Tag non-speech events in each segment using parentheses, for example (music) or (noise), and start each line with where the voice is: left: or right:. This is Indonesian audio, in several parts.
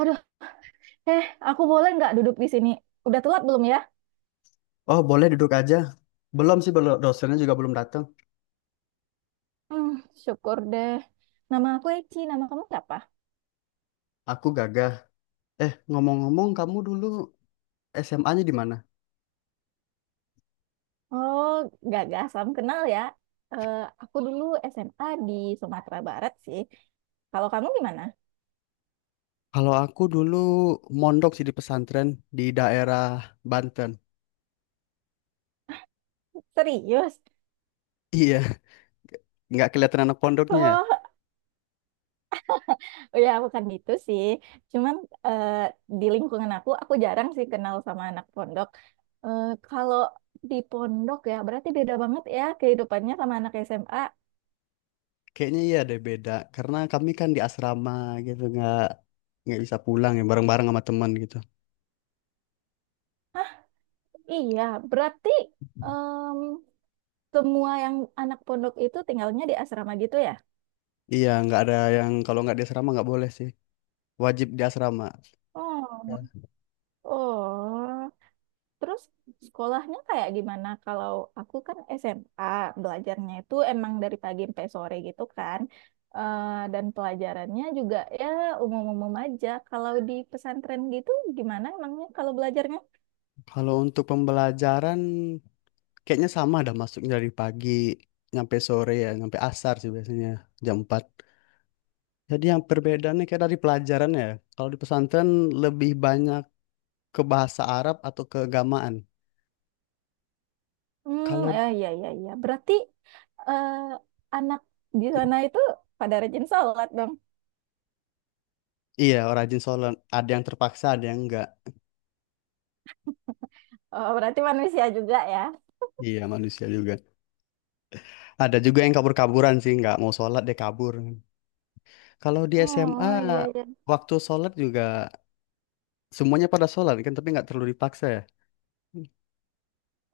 right: Aduh, eh, aku boleh nggak duduk di sini? Udah telat belum ya?
left: Oh, boleh duduk aja. Belum sih, belum dosennya juga belum datang.
right: Hmm, syukur deh. Nama aku Eci, nama kamu siapa?
left: Aku Gagah. Eh, ngomong-ngomong, kamu dulu SMA-nya di mana?
right: Oh, Gaga, salam kenal ya. Eh, aku dulu SMA di Sumatera Barat sih. Kalau kamu gimana?
left: Kalau aku dulu mondok sih di pesantren di daerah Banten. (laughs)
right: Serius?
left: Iya, nggak kelihatan anak pondoknya, ya?
right: Oh, oh ya bukan gitu sih. Cuman eh, di lingkungan aku jarang sih kenal sama anak pondok. Kalau di pondok ya, berarti beda banget ya kehidupannya sama anak SMA.
left: Kayaknya iya deh beda. Karena kami kan di asrama gitu, nggak bisa pulang ya bareng-bareng sama teman gitu.
right: Iya, berarti semua yang anak pondok itu tinggalnya di asrama gitu ya?
left: Iya, nggak ada yang kalau nggak di asrama nggak boleh sih. Wajib di asrama.
right: Oh,
left: Ya.
right: oh. Terus sekolahnya kayak gimana? Kalau aku kan SMA, belajarnya itu emang dari pagi sampai sore gitu kan. Eh, dan pelajarannya juga ya umum-umum aja. Kalau di pesantren gitu gimana emangnya kalau belajarnya?
left: Kalau untuk pembelajaran, kayaknya sama, ada masuknya dari pagi nyampe sore ya, nyampe asar sih biasanya jam 4. Jadi yang perbedaannya kayak dari pelajaran ya. Kalau di pesantren lebih banyak ke bahasa Arab atau keagamaan.
right: Hmm,
left: Kalau
right: ya ya ya ya. Berarti eh, anak di sana itu pada rajin sholat dong.
left: (clears throat) iya orang rajin sholat, ada yang terpaksa, ada yang enggak.
right: Oh, berarti manusia juga ya?
left: Iya manusia juga. Ada juga yang kabur-kaburan sih, nggak mau sholat dia kabur. Kalau di SMA
right: Oh, iya, iya.
left: waktu sholat juga semuanya pada sholat kan, tapi nggak terlalu dipaksa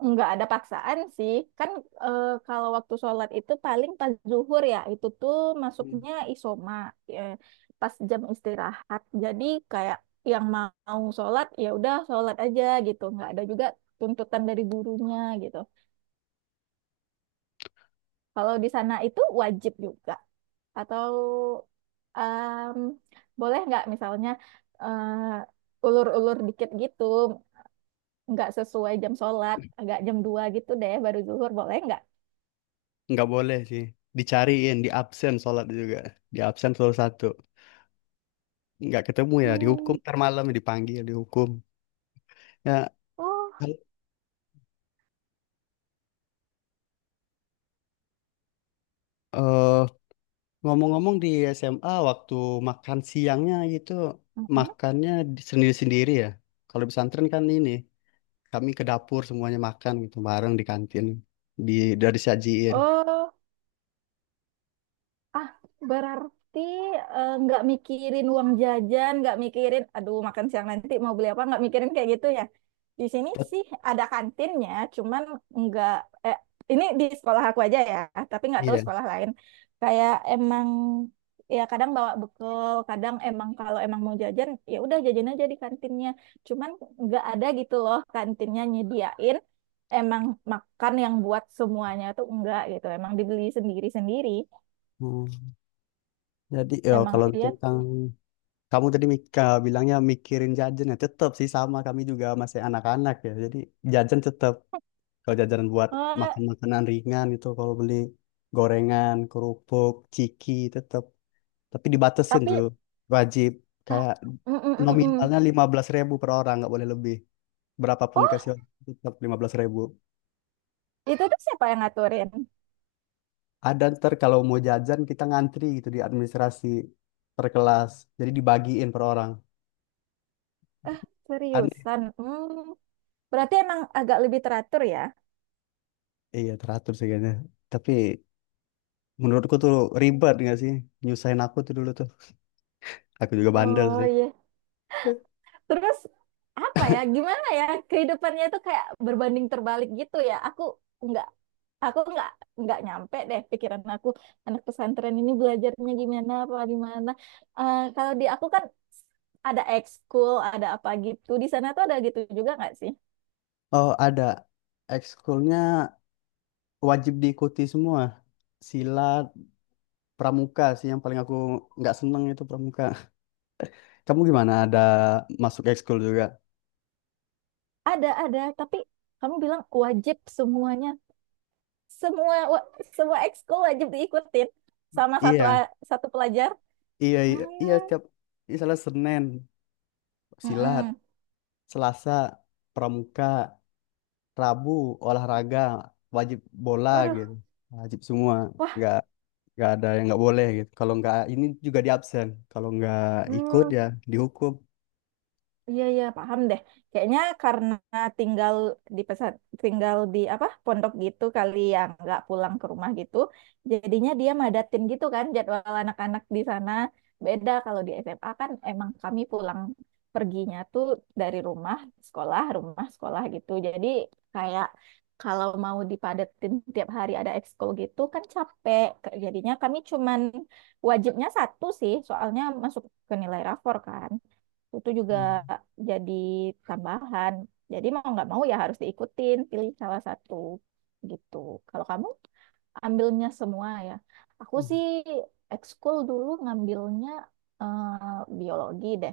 right: Nggak ada paksaan sih. Kan kalau waktu sholat itu paling pas zuhur ya, itu tuh
left: ya.
right: masuknya isoma, eh, pas jam istirahat. Jadi kayak yang mau sholat ya udah sholat aja gitu. Nggak ada juga tuntutan dari gurunya gitu. Kalau di sana itu wajib juga. Atau em, boleh nggak misalnya ulur-ulur dikit gitu, nggak sesuai jam sholat, agak jam 2 gitu deh baru zuhur, boleh nggak?
left: Nggak boleh sih, dicariin di absen sholat juga, di absen selalu satu, nggak ketemu ya dihukum
right: Hmm,
left: ntar malam ya, dipanggil dihukum ya.
right: Oh,
left: kal- eh, Ngomong-ngomong, di SMA waktu makan siangnya itu,
right: Mhm.
left: makannya sendiri-sendiri ya. Kalau di pesantren kan ini, kami ke dapur semuanya makan gitu bareng di kantin, di dari sajiin.
right: Oh. Ah, berarti nggak mikirin uang jajan, nggak mikirin, aduh makan siang nanti mau beli apa, nggak mikirin kayak gitu ya. Di sini sih ada kantinnya, cuman nggak, eh, ini di sekolah aku aja ya, tapi nggak tahu
left: Iya.
right: sekolah lain. Kayak emang ya kadang bawa bekal, kadang emang kalau emang mau jajan, ya udah jajan aja di kantinnya. Cuman nggak ada gitu loh kantinnya nyediain emang makan yang buat semuanya tuh enggak gitu, emang dibeli sendiri-sendiri.
left: Hmm, jadi ya,
right: Emang
left: kalau
right: iya.
left: tentang... Kamu tadi bilangnya mikirin jajan ya tetap sih, sama kami juga masih anak-anak ya. Jadi jajan tetap, kalau jajan buat
right: Eh,
left: makan makanan ringan itu kalau beli gorengan, kerupuk, ciki tetap. Tapi dibatasin
right: tapi
left: tuh, wajib
right: ah,
left: kayak
right: mm, mm, mm, mm.
left: nominalnya 15.000 per orang, nggak boleh lebih. Berapapun
right: Oh,
left: dikasih orang, tetap 15.000.
right: itu tuh siapa yang ngaturin?
left: Ada ntar kalau mau jajan kita ngantri gitu di administrasi per kelas. Jadi dibagiin per orang. Aneh.
right: Seriusan. Berarti emang agak lebih teratur ya.
left: Iya teratur sih kayaknya. Tapi menurutku tuh, ribet gak sih? Nyusahin aku tuh dulu tuh. Aku juga bandel
right: Oh
left: sih.
right: iya. Terus apa ya? Gimana ya? Kehidupannya itu kayak berbanding terbalik gitu ya. Nggak aku nggak nyampe deh pikiran aku anak pesantren ini belajarnya gimana apa gimana. Kalau di aku kan ada ekskul, ada apa gitu. Di sana tuh ada gitu juga nggak sih?
left: Oh, ada. Ekskulnya wajib diikuti semua. Silat, pramuka sih yang paling aku nggak seneng itu, pramuka. Kamu gimana? Ada masuk ekskul juga?
right: Ada, tapi kamu bilang wajib semuanya. Semua wa- semua ekskul wajib diikutin sama satu
left: Iya,
right: a- satu pelajar.
left: iya, iya, iya.
right: Hmm,
left: Setiap misalnya Senin silat,
right: mm-mm.
left: Selasa pramuka, Rabu olahraga wajib bola
right: Waduh,
left: gitu, wajib semua.
right: wah,
left: Nggak nggak ada yang nggak boleh gitu, kalau nggak ini juga di absen, kalau nggak ikut
right: hmm.
left: ya dihukum.
right: Iya iya paham deh. Kayaknya karena tinggal di pesat tinggal di apa pondok gitu kali yang nggak pulang ke rumah gitu. Jadinya dia madatin gitu kan jadwal anak-anak di sana. Beda kalau di SMA kan emang kami pulang perginya tuh dari rumah sekolah gitu. Jadi kayak kalau mau dipadetin tiap hari ada ekskul gitu kan capek. Jadinya kami cuman wajibnya satu sih soalnya masuk ke nilai rapor kan itu juga
left: Hmm.
right: jadi tambahan. Jadi mau nggak mau ya harus diikutin, pilih salah satu gitu. Kalau kamu ambilnya semua ya. Aku sih ekskul dulu ngambilnya eh, biologi deh.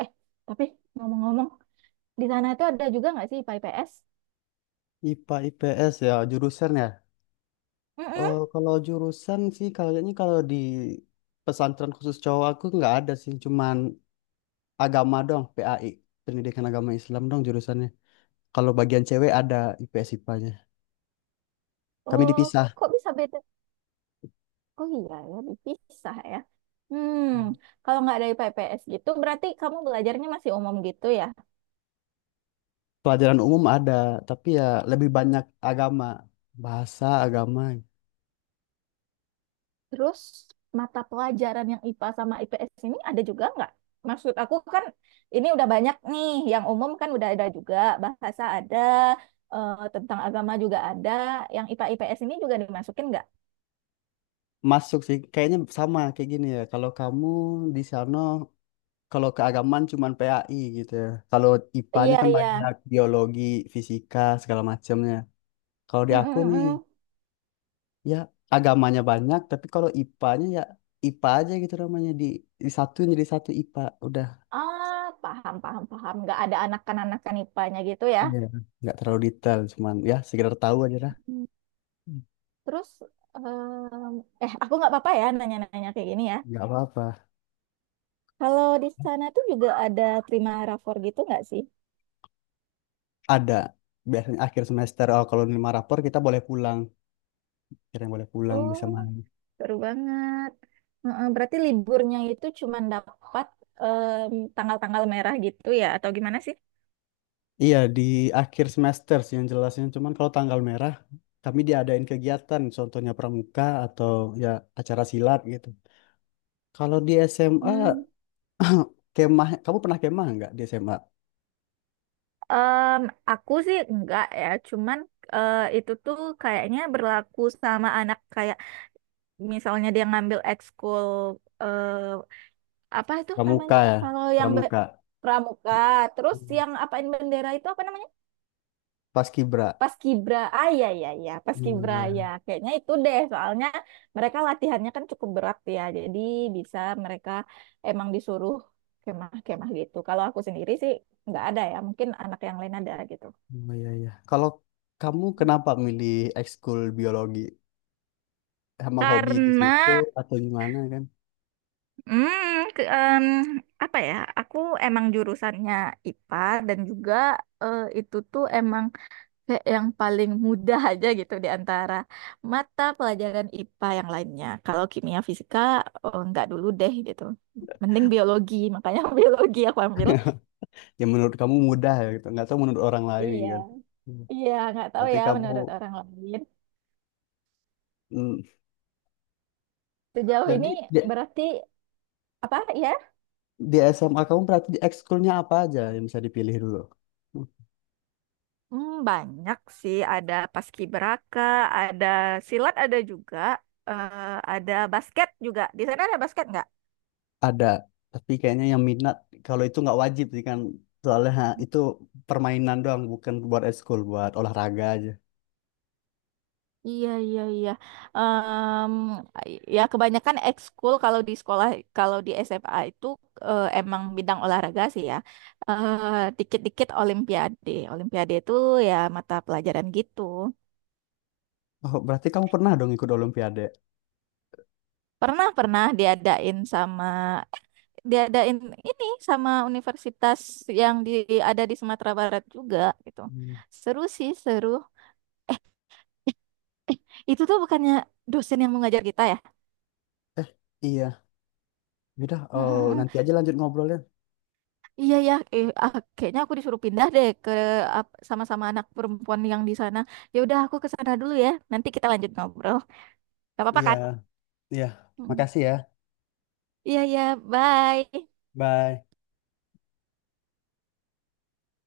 right: Eh, tapi ngomong-ngomong, di sana itu ada juga nggak sih IPA IPS?
left: IPA IPS ya jurusan ya.
right: Mm-mm.
left: Oh, kalau jurusan sih, kayaknya kalau di pesantren khusus cowok, aku nggak ada sih, cuman agama dong, PAI, pendidikan agama Islam dong jurusannya. Kalau bagian cewek ada IPS IPA-nya, kami
right: Oh,
left: dipisah.
right: kok bisa beda? Oh iya ya, dipisah ya. Hmm, kalau nggak ada IPA IPS gitu, berarti kamu belajarnya masih umum gitu ya?
left: Pelajaran umum ada, tapi ya lebih banyak agama, bahasa agama.
right: Terus mata pelajaran yang IPA sama IPS ini ada juga nggak? Maksud aku kan ini udah banyak nih, yang umum kan udah ada juga, bahasa ada, tentang agama juga ada, yang IPA IPS ini juga dimasukin nggak?
left: Masuk sih, kayaknya sama kayak gini ya. Kalau kamu di sana, kalau keagamaan cuman PAI gitu ya. Kalau IPA-nya
right: Iya
left: kan
right: iya,
left: banyak biologi, fisika, segala macamnya. Kalau di
right: mm, mm,
left: aku
right: mm,
left: nih,
right: mm.
left: ya agamanya banyak, tapi kalau IPA-nya ya IPA aja gitu namanya, di satu, jadi satu IPA. Udah.
right: Ah paham paham paham, nggak ada anak-anakan IPA-nya gitu ya?
left: Iya. Nggak terlalu detail, cuman ya sekedar tahu aja lah.
right: Hmm.
left: Hmm.
right: Terus em, aku nggak apa-apa ya nanya-nanya kayak gini ya.
left: Nggak apa-apa.
right: Kalau di sana tuh juga ada prima rapor gitu nggak sih?
left: Ada. Biasanya akhir semester, oh, kalau lima rapor kita boleh pulang. Kira-kira boleh pulang, bisa
right: Oh,
left: main.
right: seru banget. Heeh, berarti liburnya itu cuma dapat tanggal-tanggal merah gitu ya, atau gimana sih?
left: Iya, di akhir semester sih yang jelasnya. Cuman kalau tanggal merah, kami diadain kegiatan. Contohnya pramuka atau ya acara silat gitu. Kalau di SMA,
right: Hmm,
left: (laughs) kemah, kamu pernah kemah nggak di SMA?
right: em, aku sih enggak ya, cuman itu tuh kayaknya berlaku sama anak kayak misalnya dia ngambil ekskul eh, apa itu
left: Pramuka
right: namanya?
left: ya,
right: Kalau yang be-
left: pramuka.
right: pramuka, terus
left: Hmm.
right: yang apain bendera itu apa namanya?
left: Paskibra.
right: Paskibra, ah iya iya iya, Paskibra
left: Iya.
right: ya. Kayaknya itu deh, soalnya mereka latihannya kan cukup berat ya. Jadi bisa mereka emang disuruh kemah-kemah gitu. Kalau aku sendiri sih nggak ada ya, mungkin anak yang lain ada gitu.
left: Oh, iya, iya. Kalau kamu kenapa milih ekskul biologi? Emang hobi di
right: Karena,
left: situ atau gimana kan?
right: hmm, ke, apa ya? Aku emang jurusannya IPA dan juga itu tuh emang kayak yang paling mudah (laughs) aja gitu di antara mata pelajaran IPA yang lainnya. Kalau kimia fisika oh, nggak dulu deh gitu. Mending biologi, makanya (laughs) biologi aku ambil.
left: (laughs) Yang menurut kamu mudah ya gitu, nggak tahu menurut orang lain
right: Iya,
left: kan. Hmm.
right: iya nggak tahu
left: Berarti
right: ya
left: kamu...
right: menurut orang lain.
left: hmm,
right: Sejauh
left: jadi
right: ini
left: di,
right: berarti apa ya?
left: di SMA kamu, berarti di ekskulnya apa aja yang bisa dipilih dulu? Hmm,
right: Banyak sih, ada paskibraka, ada silat, ada juga eh, ada basket juga. Di sana ada basket nggak?
left: ada, tapi kayaknya yang minat, kalau itu nggak wajib sih kan, soalnya ha, itu permainan doang, bukan buat ekskul, buat olahraga aja.
right: Iya, iya, iya. Em, ya kebanyakan ekskul kalau di sekolah, kalau di SMA itu emang bidang olahraga sih ya. Eh, Dikit-dikit Olimpiade. Olimpiade itu ya mata pelajaran gitu.
left: Oh, berarti kamu pernah dong ikut olimpiade.
right: Pernah, pernah diadain ini sama universitas yang ada di Sumatera Barat juga gitu.
left: Hmm,
right: Seru sih, seru. (laughs) Eh, Itu tuh bukannya dosen yang mengajar kita ya?
left: iya, udah.
right: Mm,
left: Oh,
right: mm,
left: nanti aja lanjut ngobrolnya.
right: Iya ya, ah, kayaknya aku disuruh pindah deh ke sama-sama anak perempuan yang di sana. Ya udah aku ke sana dulu ya. Nanti kita lanjut ngobrol. Gak apa-apa
left: Iya,
right: kan?
left: iya,
right: Mm.
left: makasih ya.
right: Iya ya, bye.
left: Bye.